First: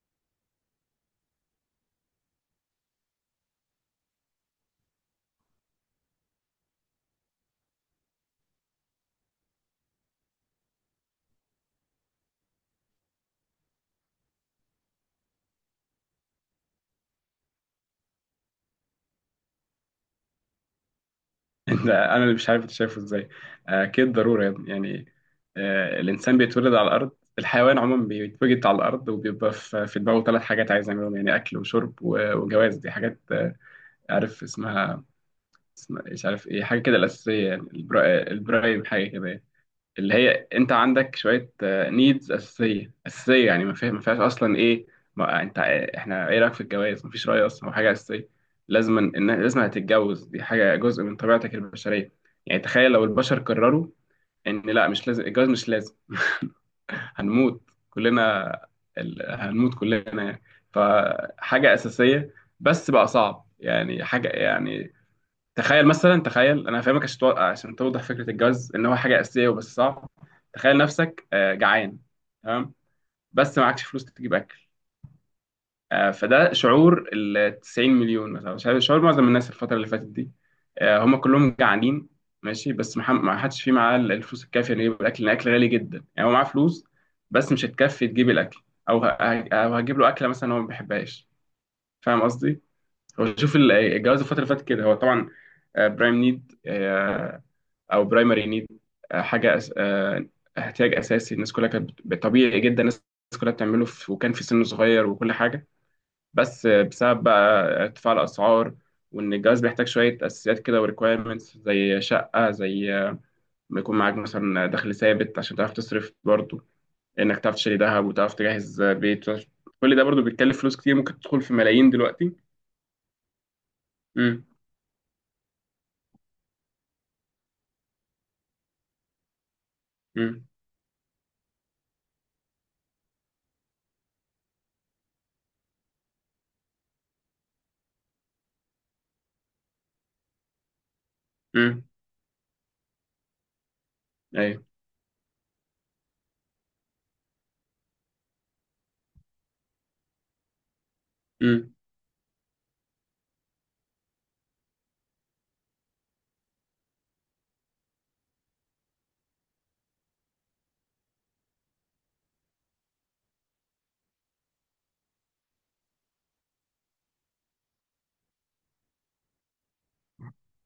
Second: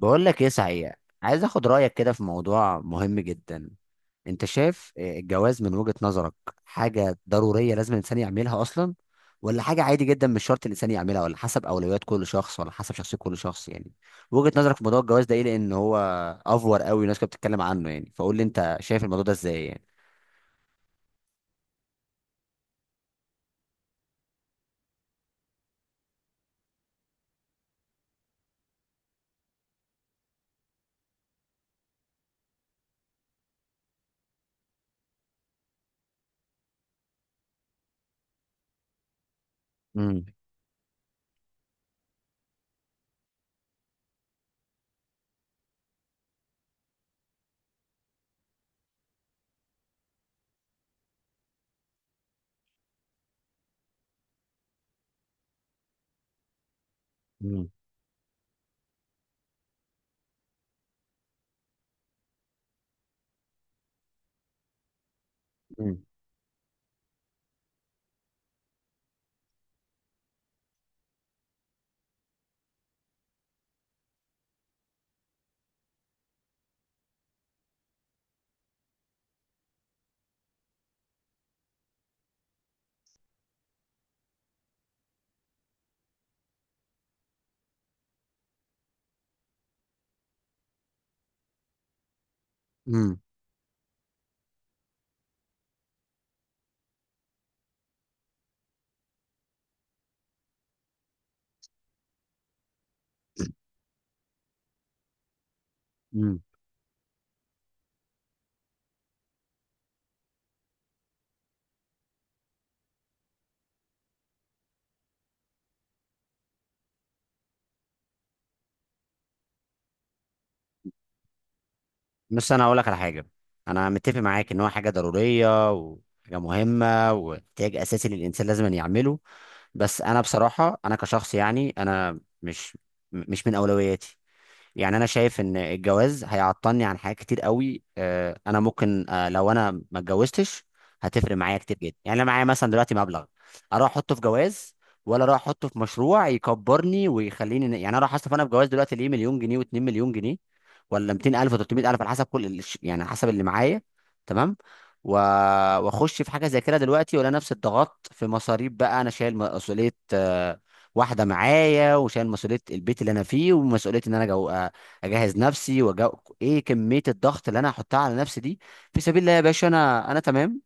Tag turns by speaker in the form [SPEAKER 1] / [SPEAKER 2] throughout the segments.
[SPEAKER 1] بقول لك ايه صحيح. عايز اخد رايك كده في موضوع مهم جدا. انت شايف إيه الجواز من وجهة نظرك؟ حاجه ضروريه لازم الانسان يعملها اصلا، ولا حاجه عادي جدا مش شرط الانسان يعملها، ولا حسب اولويات كل شخص، ولا حسب شخصيه كل شخص يعني؟ وجهة نظرك في موضوع الجواز ده ايه؟ لان هو افور قوي والناس كانت بتتكلم عنه، يعني فقول لي انت شايف الموضوع ده ازاي يعني.
[SPEAKER 2] ده انا اللي مش عارف انت شايفه ازاي؟ اكيد ضروري يا ابني. الانسان بيتولد على الارض. الحيوان عموما بيتوجد على الارض وبيبقى في دماغه ثلاث حاجات عايز يعملهم، يعني اكل وشرب وجواز. دي حاجات، عارف اسمها، اسمها مش عارف ايه، حاجه كده الاساسيه، يعني البرايم، حاجه كده يعني. اللي
[SPEAKER 1] امم
[SPEAKER 2] هي انت عندك شويه نيدز اساسيه اساسيه، يعني ما فيهاش اصلا ايه. ما انت احنا ايه رايك في الجواز؟ ما فيش راي اصلا، هو حاجه اساسيه. لازم هتتجوز، دي حاجه جزء من طبيعتك البشريه. يعني تخيل لو البشر قرروا ان لا، مش لازم الجواز، مش لازم،
[SPEAKER 1] امم
[SPEAKER 2] هنموت كلنا. هنموت كلنا يعني. فحاجه اساسيه، بس بقى صعب، يعني حاجه يعني. تخيل مثلا، تخيل انا هفهمك، عشان توضح فكره الجواز ان هو حاجه اساسيه وبس صعب. تخيل نفسك جعان، تمام؟ بس معكش فلوس تجيب اكل. فده شعور ال 90 مليون مثلا، شعور معظم الناس الفتره اللي فاتت دي، هم كلهم جعانين. ماشي، بس ما حدش فيه معاه الفلوس الكافيه انه يجيب الاكل، لان الاكل غالي جدا. يعني هو معاه فلوس بس مش هتكفي تجيب الاكل. او أو هتجيب له اكله مثلا هو ما بيحبهاش. فاهم قصدي؟
[SPEAKER 1] امم
[SPEAKER 2] هو شوف الجواز الفتره اللي فاتت كده، هو طبعا برايم نيد او برايمري نيد، حاجه أس... آه، احتياج اساسي. الناس كلها كانت طبيعي جدا الناس كلها وكان في سن صغير وكل حاجه.
[SPEAKER 1] امم
[SPEAKER 2] بس بسبب بقى ارتفاع الاسعار، وان الجواز بيحتاج شويه اساسيات كده وريكويرمنتس زي شقه، زي ما يكون معاك مثلا دخل ثابت عشان تعرف تصرف برضه، انك تعرف تشتري ذهب وتعرف تجهز بيت. كل ده برضه بيتكلف فلوس كتير، ممكن تدخل في ملايين دلوقتي.
[SPEAKER 1] بس انا هقول لك على حاجه. انا متفق
[SPEAKER 2] امم.
[SPEAKER 1] معاك ان هو حاجه ضروريه وحاجه مهمه واحتياج اساسي للانسان لازم أن يعمله. بس انا
[SPEAKER 2] امم.
[SPEAKER 1] بصراحه انا كشخص يعني انا مش من اولوياتي. يعني انا شايف ان الجواز هيعطلني عن حاجات كتير قوي، انا ممكن، لو انا ما اتجوزتش هتفرق معايا كتير
[SPEAKER 2] امم.
[SPEAKER 1] جدا. يعني انا معايا مثلا دلوقتي مبلغ، اروح احطه في
[SPEAKER 2] ايوه.
[SPEAKER 1] جواز، ولا اروح احطه في مشروع يكبرني ويخليني يعني انا راح اصرف انا في جواز دلوقتي ليه مليون جنيه و2 مليون جنيه، ولا 200000
[SPEAKER 2] امم.
[SPEAKER 1] و300 الف على حسب يعني على حسب اللي معايا. تمام. و... واخش في حاجه زي كده دلوقتي ولا نفس الضغط في مصاريف بقى؟ انا شايل مسؤوليه واحده معايا، وشايل مسؤوليه البيت اللي انا فيه، ومسؤوليه ان انا جو... آه، اجهز نفسي ايه كميه الضغط اللي انا هحطها على نفسي دي؟ في سبيل الله يا باشا، انا تمام.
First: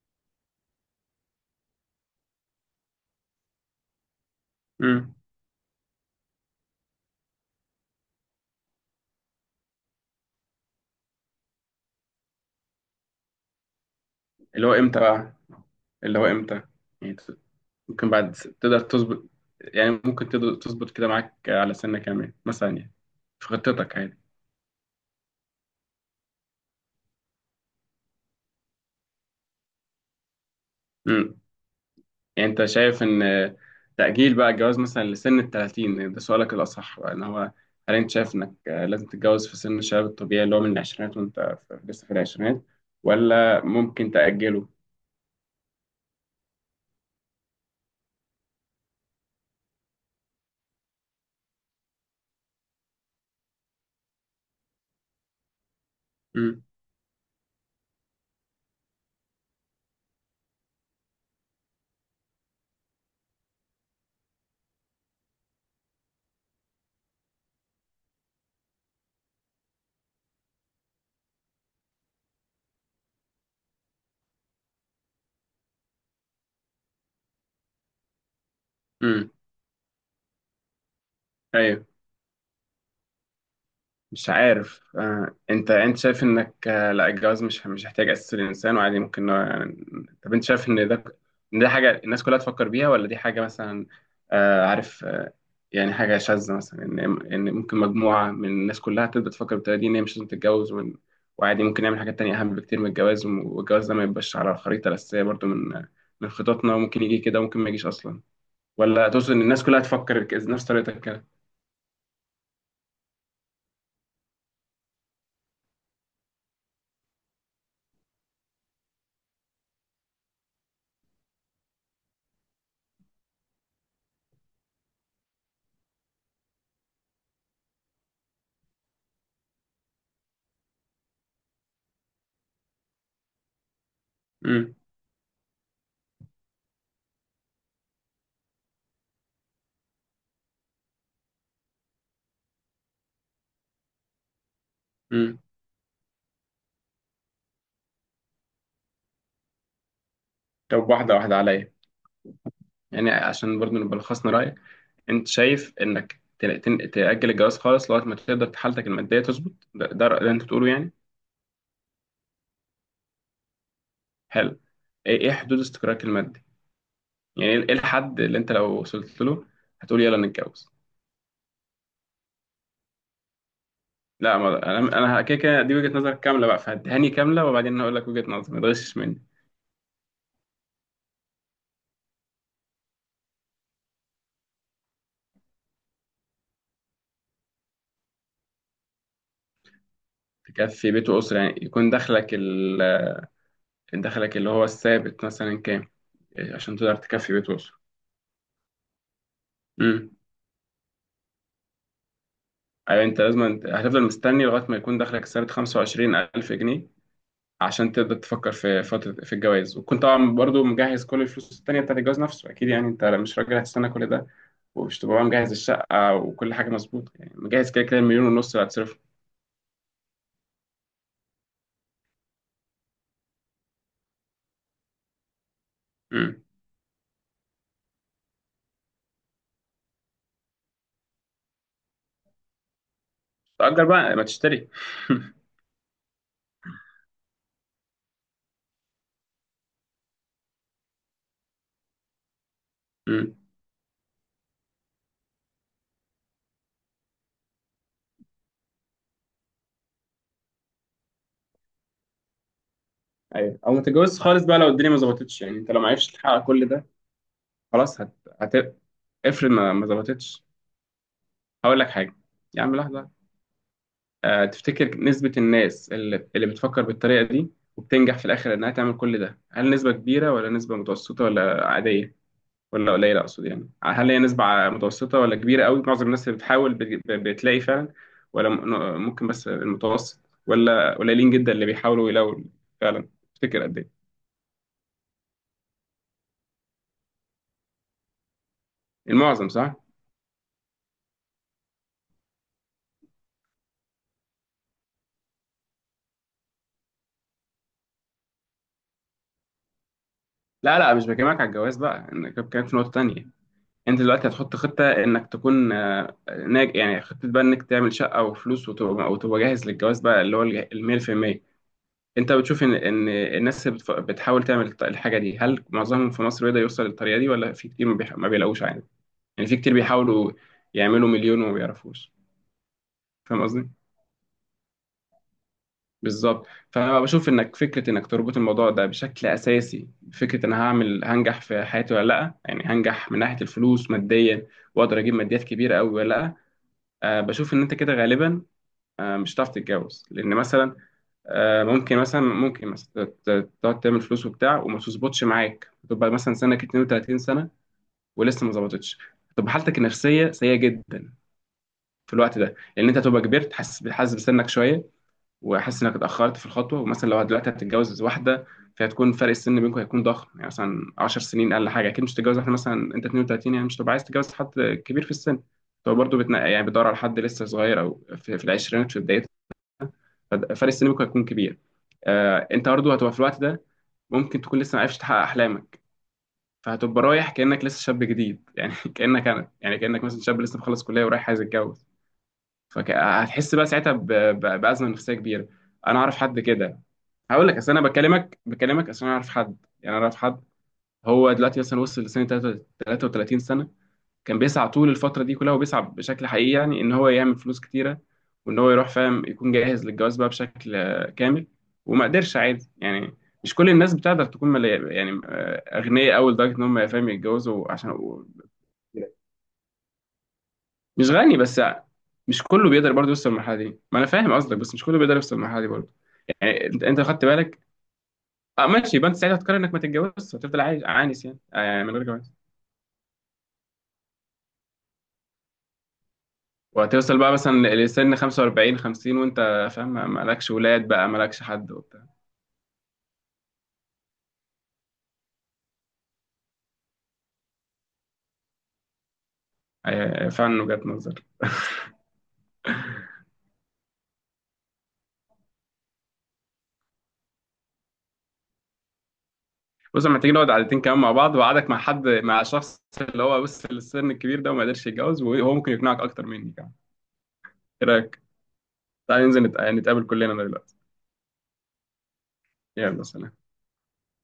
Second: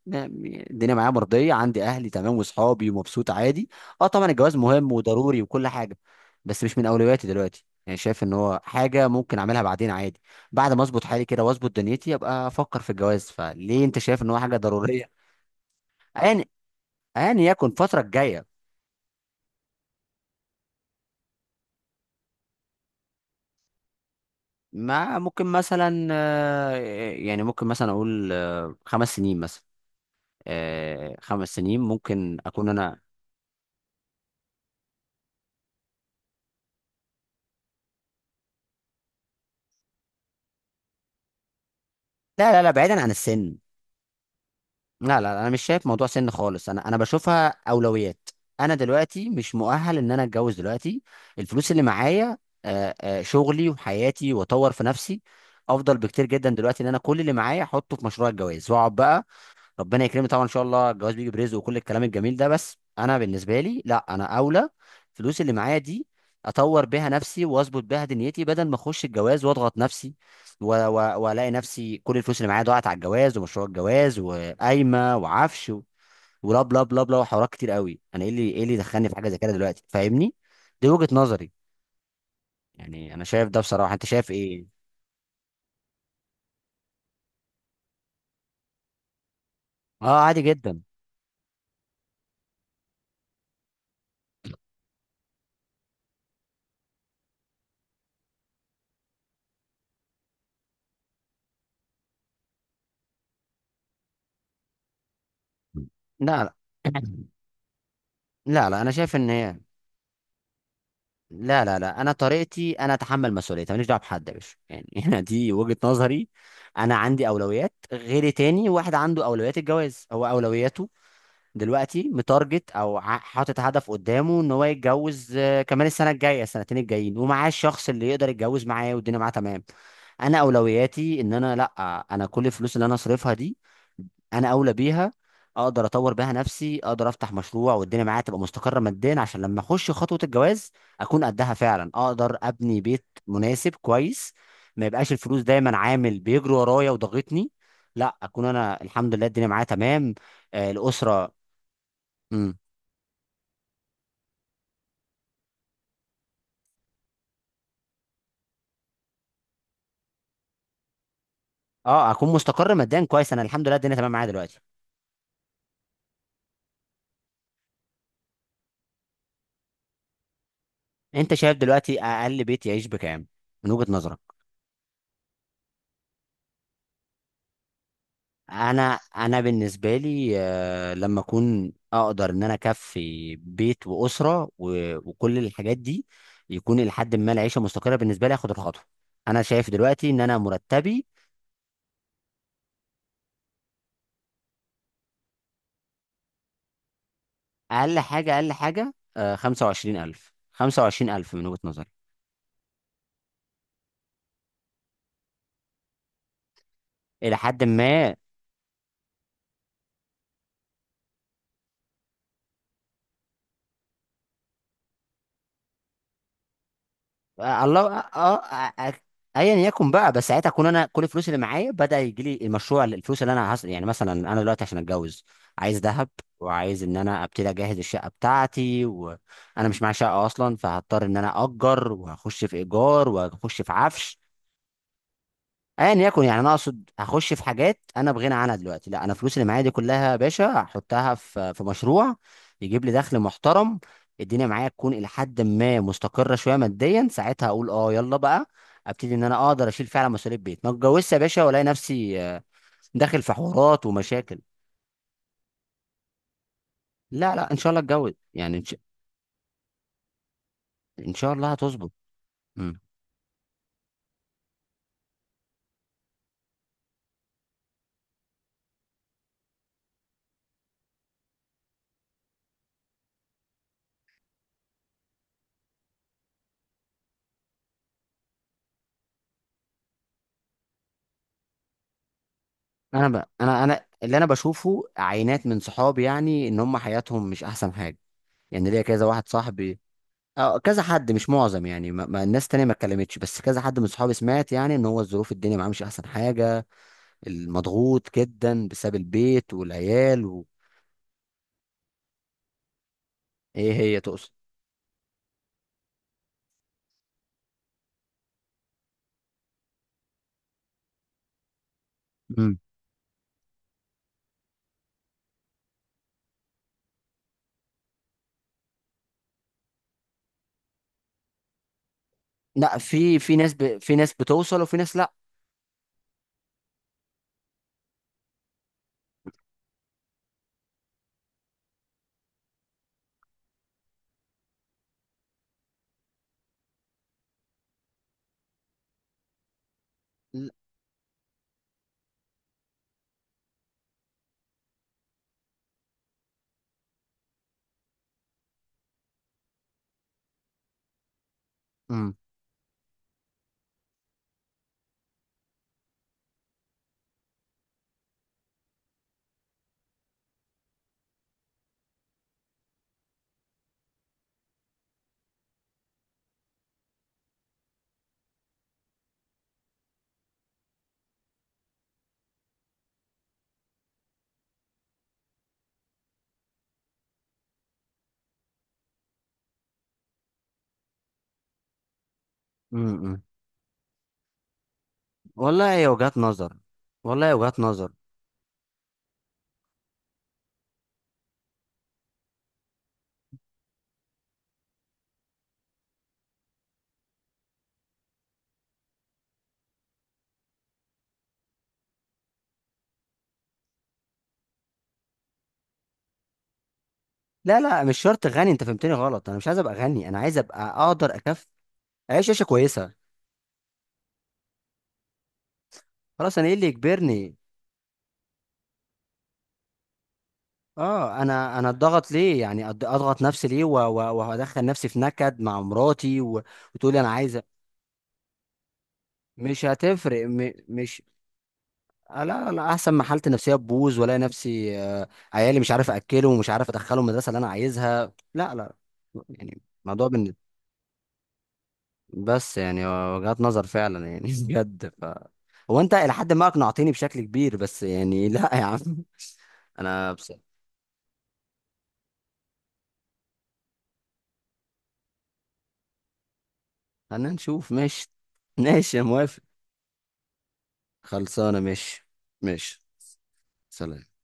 [SPEAKER 1] الدنيا معايا مرضيه، عندي اهلي تمام واصحابي، ومبسوط عادي. اه طبعا الجواز مهم
[SPEAKER 2] امم.
[SPEAKER 1] وضروري وكل حاجه، بس مش من اولوياتي دلوقتي. يعني شايف ان هو حاجه ممكن اعملها بعدين عادي، بعد ما اظبط حالي كده واظبط دنيتي ابقى افكر في الجواز. فليه انت شايف ان هو حاجه
[SPEAKER 2] اللي هو امتى
[SPEAKER 1] ضروريه؟
[SPEAKER 2] بقى، اللي هو
[SPEAKER 1] يعني
[SPEAKER 2] امتى؟ يعني
[SPEAKER 1] يعني يكون الفتره
[SPEAKER 2] ممكن
[SPEAKER 1] الجايه.
[SPEAKER 2] تقدر تظبط، يعني ممكن تقدر تظبط كده معاك على سنة كمان مثلا يعني، في خطتك عادي.
[SPEAKER 1] ما ممكن مثلا، يعني ممكن مثلا اقول خمس سنين مثلا،
[SPEAKER 2] امم.
[SPEAKER 1] خمس سنين ممكن
[SPEAKER 2] يعني انت
[SPEAKER 1] اكون انا.
[SPEAKER 2] شايف ان تأجيل بقى الجواز مثلا لسن ال 30 ده سؤالك الأصح بقى، ان هو هل انت شايف انك لازم تتجوز في سن الشباب الطبيعي اللي هو من العشرينات، وانت لسه في
[SPEAKER 1] لا لا
[SPEAKER 2] العشرينات،
[SPEAKER 1] لا بعيدا عن السن.
[SPEAKER 2] ولا ممكن تأجله؟
[SPEAKER 1] لا لا لا، انا مش شايف موضوع سن خالص، انا بشوفها اولويات. انا دلوقتي مش مؤهل ان انا اتجوز دلوقتي. الفلوس اللي معايا، شغلي وحياتي واطور في نفسي افضل بكتير جدا
[SPEAKER 2] امم.
[SPEAKER 1] دلوقتي ان انا كل اللي معايا احطه في مشروع الجواز واقعد بقى. ربنا يكرمني طبعا ان شاء الله، الجواز بيجي برزق وكل الكلام الجميل ده، بس انا بالنسبه لي لا، انا اولى. الفلوس اللي معايا دي اطور بيها نفسي واظبط بيها دنيتي، بدل ما اخش الجواز واضغط نفسي والاقي نفسي كل الفلوس اللي معايا ضاعت على الجواز ومشروع الجواز وقايمه وعفش ولا بلا بلا بلا وحوارات كتير قوي. انا ايه اللي دخلني في حاجه
[SPEAKER 2] امم.
[SPEAKER 1] زي كده دلوقتي؟ فاهمني. دي وجهه نظري، يعني انا شايف ده بصراحه. انت شايف
[SPEAKER 2] مش
[SPEAKER 1] ايه؟
[SPEAKER 2] عارف. انت شايف انك لا الجواز مش هيحتاج اساس الانسان وعادي ممكن
[SPEAKER 1] اه
[SPEAKER 2] طب
[SPEAKER 1] عادي
[SPEAKER 2] انت شايف
[SPEAKER 1] جدا.
[SPEAKER 2] ان ده، ان ده حاجه الناس كلها تفكر بيها، ولا دي حاجه مثلا عارف يعني حاجه شاذه مثلا ان، ممكن مجموعه من الناس كلها تبدا تفكر بالطريقه دي ان هي مش لازم تتجوز وعادي ممكن نعمل حاجات تانية اهم بكتير من الجواز والجواز ده ما يبقاش على الخريطه الاساسيه برضو من
[SPEAKER 1] لا لا.
[SPEAKER 2] خططنا، وممكن يجي كده وممكن ما يجيش اصلا.
[SPEAKER 1] لا لا، انا
[SPEAKER 2] ولا
[SPEAKER 1] شايف ان
[SPEAKER 2] تقصد ان
[SPEAKER 1] هي.
[SPEAKER 2] الناس كلها تفكر نفس طريقتك كده؟
[SPEAKER 1] لا انا طريقتي انا اتحمل مسؤوليتي، ماليش دعوه بحد يا باشا يعني. انا دي وجهه نظري. انا عندي اولويات، غيري تاني واحد عنده اولويات الجواز هو اولوياته، دلوقتي متارجت او حاطط هدف قدامه ان هو يتجوز كمان السنه الجايه السنتين الجايين، ومعاه الشخص اللي يقدر يتجوز معاه والدنيا معاه تمام. انا اولوياتي ان انا لا، انا كل الفلوس اللي انا اصرفها دي انا اولى
[SPEAKER 2] امم.
[SPEAKER 1] بيها. اقدر اطور بيها نفسي، اقدر افتح مشروع والدنيا معايا تبقى مستقره ماديا، عشان لما اخش خطوه الجواز اكون قدها فعلا، اقدر ابني بيت مناسب كويس، ما يبقاش
[SPEAKER 2] امم.
[SPEAKER 1] الفلوس دايما عامل بيجري ورايا وضاغطني. لا اكون انا الحمد لله الدنيا معايا تمام. آه
[SPEAKER 2] طب واحده
[SPEAKER 1] الاسره.
[SPEAKER 2] واحده عليا،
[SPEAKER 1] امم.
[SPEAKER 2] يعني عشان برضه نبقى لخصنا رأيك. انت شايف انك تأجل الجواز خالص لغاية ما تقدر حالتك المادية تظبط، ده اللي انت بتقوله يعني.
[SPEAKER 1] اه اكون مستقر ماديا كويس، انا الحمد لله الدنيا تمام معايا دلوقتي.
[SPEAKER 2] حلو. ايه، حدود استقرارك المادي، يعني ايه، الحد اللي انت لو وصلت له هتقول يلا نتجوز؟
[SPEAKER 1] انت شايف دلوقتي اقل بيت يعيش بكام من وجهه نظرك؟
[SPEAKER 2] لا، ما انا انا كده كده دي وجهة نظرك كاملة بقى، فهديهاني كاملة وبعدين هقول لك وجهة نظري، ما تغشش
[SPEAKER 1] انا
[SPEAKER 2] مني.
[SPEAKER 1] انا بالنسبه لي لما اكون اقدر ان انا اكفي بيت واسره وكل الحاجات دي، يكون لحد ما العيشه مستقره بالنسبه لي اخد الخطوه. انا شايف دلوقتي ان انا
[SPEAKER 2] تكفي
[SPEAKER 1] مرتبي،
[SPEAKER 2] بيت وأسرة، يعني يكون دخلك دخلك اللي هو الثابت مثلا كام؟ إيه، عشان تقدر تكفي بيت
[SPEAKER 1] اقل حاجه
[SPEAKER 2] وأسرة.
[SPEAKER 1] 25000، 25000 من وجهه نظري،
[SPEAKER 2] ايوه، انت لازم، انت هتفضل مستني لغايه ما يكون دخلك السنه 25,000 جنيه
[SPEAKER 1] الى حد
[SPEAKER 2] عشان تقدر
[SPEAKER 1] ما.
[SPEAKER 2] تفكر في فتره في الجواز، وتكون طبعا برضو مجهز كل الفلوس التانيه بتاعت الجواز نفسه اكيد يعني، انت مش راجل هتستنى كل ده، ومش تبقى مجهز الشقه وكل حاجه مظبوطه، يعني
[SPEAKER 1] آه،
[SPEAKER 2] مجهز
[SPEAKER 1] الله
[SPEAKER 2] كده
[SPEAKER 1] اه
[SPEAKER 2] كده المليون
[SPEAKER 1] آه،
[SPEAKER 2] ونص اللي
[SPEAKER 1] آه، آه،
[SPEAKER 2] هتصرفه.
[SPEAKER 1] ايا يكن بقى، بس ساعتها اكون انا كل الفلوس اللي معايا بدا يجي لي المشروع، الفلوس اللي انا هصرف. يعني مثلا انا دلوقتي عشان اتجوز عايز ذهب،
[SPEAKER 2] امم.
[SPEAKER 1] وعايز ان انا ابتدي اجهز الشقه بتاعتي، وانا مش معايا شقه اصلا فهضطر ان انا اجر، وهخش في ايجار وهخش في
[SPEAKER 2] تأجر بقى
[SPEAKER 1] عفش.
[SPEAKER 2] ما تشتري.
[SPEAKER 1] ايا يكن، يعني انا اقصد هخش في حاجات انا بغنى عنها دلوقتي. لا، انا فلوس اللي معايا دي كلها يا باشا هحطها في مشروع يجيب لي دخل
[SPEAKER 2] امم.
[SPEAKER 1] محترم، الدنيا معايا تكون الى حد ما مستقره شويه ماديا. ساعتها اقول اه يلا بقى، ابتدي ان انا اقدر اشيل فعلا مسؤوليه بيت. ما اتجوزش يا باشا والاقي نفسي داخل في
[SPEAKER 2] ايوه، او ما
[SPEAKER 1] حوارات
[SPEAKER 2] تتجوزش
[SPEAKER 1] ومشاكل.
[SPEAKER 2] خالص بقى لو الدنيا ما ظبطتش، يعني انت لو ما عرفتش تحقق كل ده.
[SPEAKER 1] لا لا، ان شاء الله
[SPEAKER 2] خلاص
[SPEAKER 1] اتجوز يعني ان
[SPEAKER 2] هت...
[SPEAKER 1] شاء،
[SPEAKER 2] افرض ما ظبطتش.
[SPEAKER 1] إن شاء الله
[SPEAKER 2] هقول لك
[SPEAKER 1] هتظبط.
[SPEAKER 2] حاجه. يا عم
[SPEAKER 1] مم.
[SPEAKER 2] لحظه. تفتكر نسبة الناس اللي بتفكر بالطريقة دي وبتنجح في الآخر إنها تعمل كل ده، هل نسبة كبيرة ولا نسبة متوسطة ولا عادية ولا قليلة؟ أقصد يعني هل هي نسبة متوسطة ولا كبيرة قوي؟ معظم الناس اللي بتحاول بتلاقي فعلا، ولا ممكن بس المتوسط، ولا قليلين جدا اللي بيحاولوا يلاقوا
[SPEAKER 1] انا
[SPEAKER 2] فعلا؟
[SPEAKER 1] بقى،
[SPEAKER 2] تفتكر
[SPEAKER 1] انا
[SPEAKER 2] قد
[SPEAKER 1] انا
[SPEAKER 2] إيه؟
[SPEAKER 1] اللي انا بشوفه عينات من صحابي يعني ان هم حياتهم مش احسن حاجه. يعني ليا كذا واحد
[SPEAKER 2] المعظم صح؟
[SPEAKER 1] صاحبي. اه كذا حد مش معظم، يعني الناس تانية ما اتكلمتش، بس كذا حد من صحابي سمعت يعني ان هو الظروف الدنيا معاه مش احسن حاجة، المضغوط جدا بسبب البيت والعيال
[SPEAKER 2] لا لا، مش بكلمك على الجواز بقى، أنا كنت بكلمك في نقطة تانية.
[SPEAKER 1] ايه
[SPEAKER 2] انت
[SPEAKER 1] هي
[SPEAKER 2] دلوقتي
[SPEAKER 1] تقصد؟
[SPEAKER 2] هتحط خطه انك تكون ناج، يعني خطه بقى انك تعمل شقه وفلوس وتبقى، وتبقى جاهز للجواز بقى اللي هو ال 100%. انت
[SPEAKER 1] امم.
[SPEAKER 2] بتشوف ان ان الناس بتحاول تعمل الحاجه دي هل معظمهم في مصر بيقدر يوصل للطريقه دي، ولا في كتير ما بيلاقوش عادي؟ يعني في كتير بيحاولوا يعملوا مليون وما بيعرفوش.
[SPEAKER 1] لا في في
[SPEAKER 2] فاهم
[SPEAKER 1] ناس
[SPEAKER 2] قصدي؟
[SPEAKER 1] في ناس بتوصل وفي ناس لا.
[SPEAKER 2] بالظبط. فانا بشوف انك فكره انك تربط الموضوع ده بشكل اساسي فكره انا هعمل، هنجح في حياتي ولا لا، يعني هنجح من ناحيه الفلوس ماديا، واقدر اجيب ماديات كبيره قوي ولا لا. بشوف ان انت كده غالبا مش هتعرف تتجوز، لان مثلا ممكن مثلا تقعد تعمل فلوس وبتاع وما تظبطش معاك، تبقى مثلا سنك 32 سنه ولسه ما ظبطتش، تبقى حالتك النفسيه سيئه جدا في
[SPEAKER 1] امم.
[SPEAKER 2] الوقت ده، لان انت تبقى كبرت، حاسس بسنك شويه، واحس انك اتاخرت في الخطوه، ومثلا لو دلوقتي هتتجوز واحده فهتكون فرق السن بينكم هيكون ضخم، يعني مثلا 10 سنين اقل حاجه، اكيد مش هتتجوز واحده مثلا انت 32، يعني مش هتبقى عايز تتجوز حد كبير في السن، فهو برضه بتنقى يعني بيدور على حد لسه صغير او في العشرينات في بدايته، ففرق السن بينكم هيكون كبير. آه، انت برضه هتبقى في الوقت ده ممكن تكون لسه ما عرفتش تحقق احلامك، فهتبقى رايح كانك لسه شاب جديد. يعني كانك انا، يعني كانك مثلا شاب لسه مخلص كليه ورايح عايز يتجوز،
[SPEAKER 1] امم.
[SPEAKER 2] فهتحس بقى ساعتها بازمه نفسيه كبيره.
[SPEAKER 1] والله هي
[SPEAKER 2] انا اعرف
[SPEAKER 1] وجهات
[SPEAKER 2] حد
[SPEAKER 1] نظر.
[SPEAKER 2] كده.
[SPEAKER 1] والله هي
[SPEAKER 2] هقول لك
[SPEAKER 1] وجهات
[SPEAKER 2] اصل انا
[SPEAKER 1] نظر.
[SPEAKER 2] بكلمك عشان اعرف حد، يعني اعرف حد. هو دلوقتي مثلا وصل 33 سنه، كان بيسعى طول الفتره دي كلها وبيسعى بشكل حقيقي يعني ان هو يعمل فلوس كتيره، وان هو يروح فاهم يكون جاهز للجواز بقى بشكل كامل، وما قدرش عادي يعني. مش كل الناس بتقدر تكون يعني اغنياء قوي لدرجه ان هم فاهم
[SPEAKER 1] لا
[SPEAKER 2] يتجوزوا
[SPEAKER 1] لا
[SPEAKER 2] عشان.
[SPEAKER 1] مش شرط غني، انت فهمتني غلط، انا مش عايز ابقى غني، انا عايز ابقى
[SPEAKER 2] مش
[SPEAKER 1] اقدر
[SPEAKER 2] غني
[SPEAKER 1] اكف،
[SPEAKER 2] بس،
[SPEAKER 1] اعيش
[SPEAKER 2] مش
[SPEAKER 1] عيشة
[SPEAKER 2] كله بيقدر
[SPEAKER 1] كويسة.
[SPEAKER 2] برضه يوصل للمرحله دي، ما انا فاهم قصدك، بس مش كله بيقدر يوصل للمرحله دي برضه.
[SPEAKER 1] خلاص انا ايه
[SPEAKER 2] يعني
[SPEAKER 1] اللي
[SPEAKER 2] انت، خدت
[SPEAKER 1] يجبرني؟
[SPEAKER 2] بالك؟ اه ماشي، يبقى انت ساعتها هتقرر انك ما تتجوزش وتفضل عايش
[SPEAKER 1] اه
[SPEAKER 2] عانس يعني،
[SPEAKER 1] انا
[SPEAKER 2] آه
[SPEAKER 1] انا
[SPEAKER 2] يعني من غير
[SPEAKER 1] اتضغط
[SPEAKER 2] جواز.
[SPEAKER 1] ليه يعني؟ اضغط نفسي ليه وهدخل نفسي في نكد مع مراتي وتقولي انا
[SPEAKER 2] وهتوصل بقى
[SPEAKER 1] عايزه؟
[SPEAKER 2] مثلا لسن 45 50
[SPEAKER 1] مش
[SPEAKER 2] وانت فاهم
[SPEAKER 1] هتفرق
[SPEAKER 2] مالكش
[SPEAKER 1] م...
[SPEAKER 2] ولاد
[SPEAKER 1] مش،
[SPEAKER 2] بقى، مالكش حد وبتاع.
[SPEAKER 1] آه لا انا احسن ما حالتي النفسيه تبوظ والاقي نفسي عيالي مش عارف اكله، ومش عارف ادخله المدرسه اللي انا عايزها. لا لا. يعني موضوع
[SPEAKER 2] آه،
[SPEAKER 1] بن...
[SPEAKER 2] فعلا وجهة نظر.
[SPEAKER 1] بس يعني وجهات نظر فعلا يعني. بجد ف، هو انت الى حد ما اقنعتني بشكل كبير، بس يعني. لا يا عم.
[SPEAKER 2] بص
[SPEAKER 1] انا
[SPEAKER 2] احنا
[SPEAKER 1] بس.
[SPEAKER 2] محتاجين نقعد قعدتين كمان مع بعض، وقعدك مع حد، مع شخص اللي هو بص في السن الكبير ده وما قدرش يتجوز، وهو ممكن يقنعك اكتر مني كمان.
[SPEAKER 1] خلينا نشوف
[SPEAKER 2] ايه
[SPEAKER 1] ماشي.
[SPEAKER 2] رايك؟
[SPEAKER 1] ماشي يا
[SPEAKER 2] تعالى
[SPEAKER 1] موافق.
[SPEAKER 2] ننزل نتقابل كلنا دلوقتي.
[SPEAKER 1] خلصانة ماشي. ماشي.
[SPEAKER 2] يلا سلام.
[SPEAKER 1] سلام.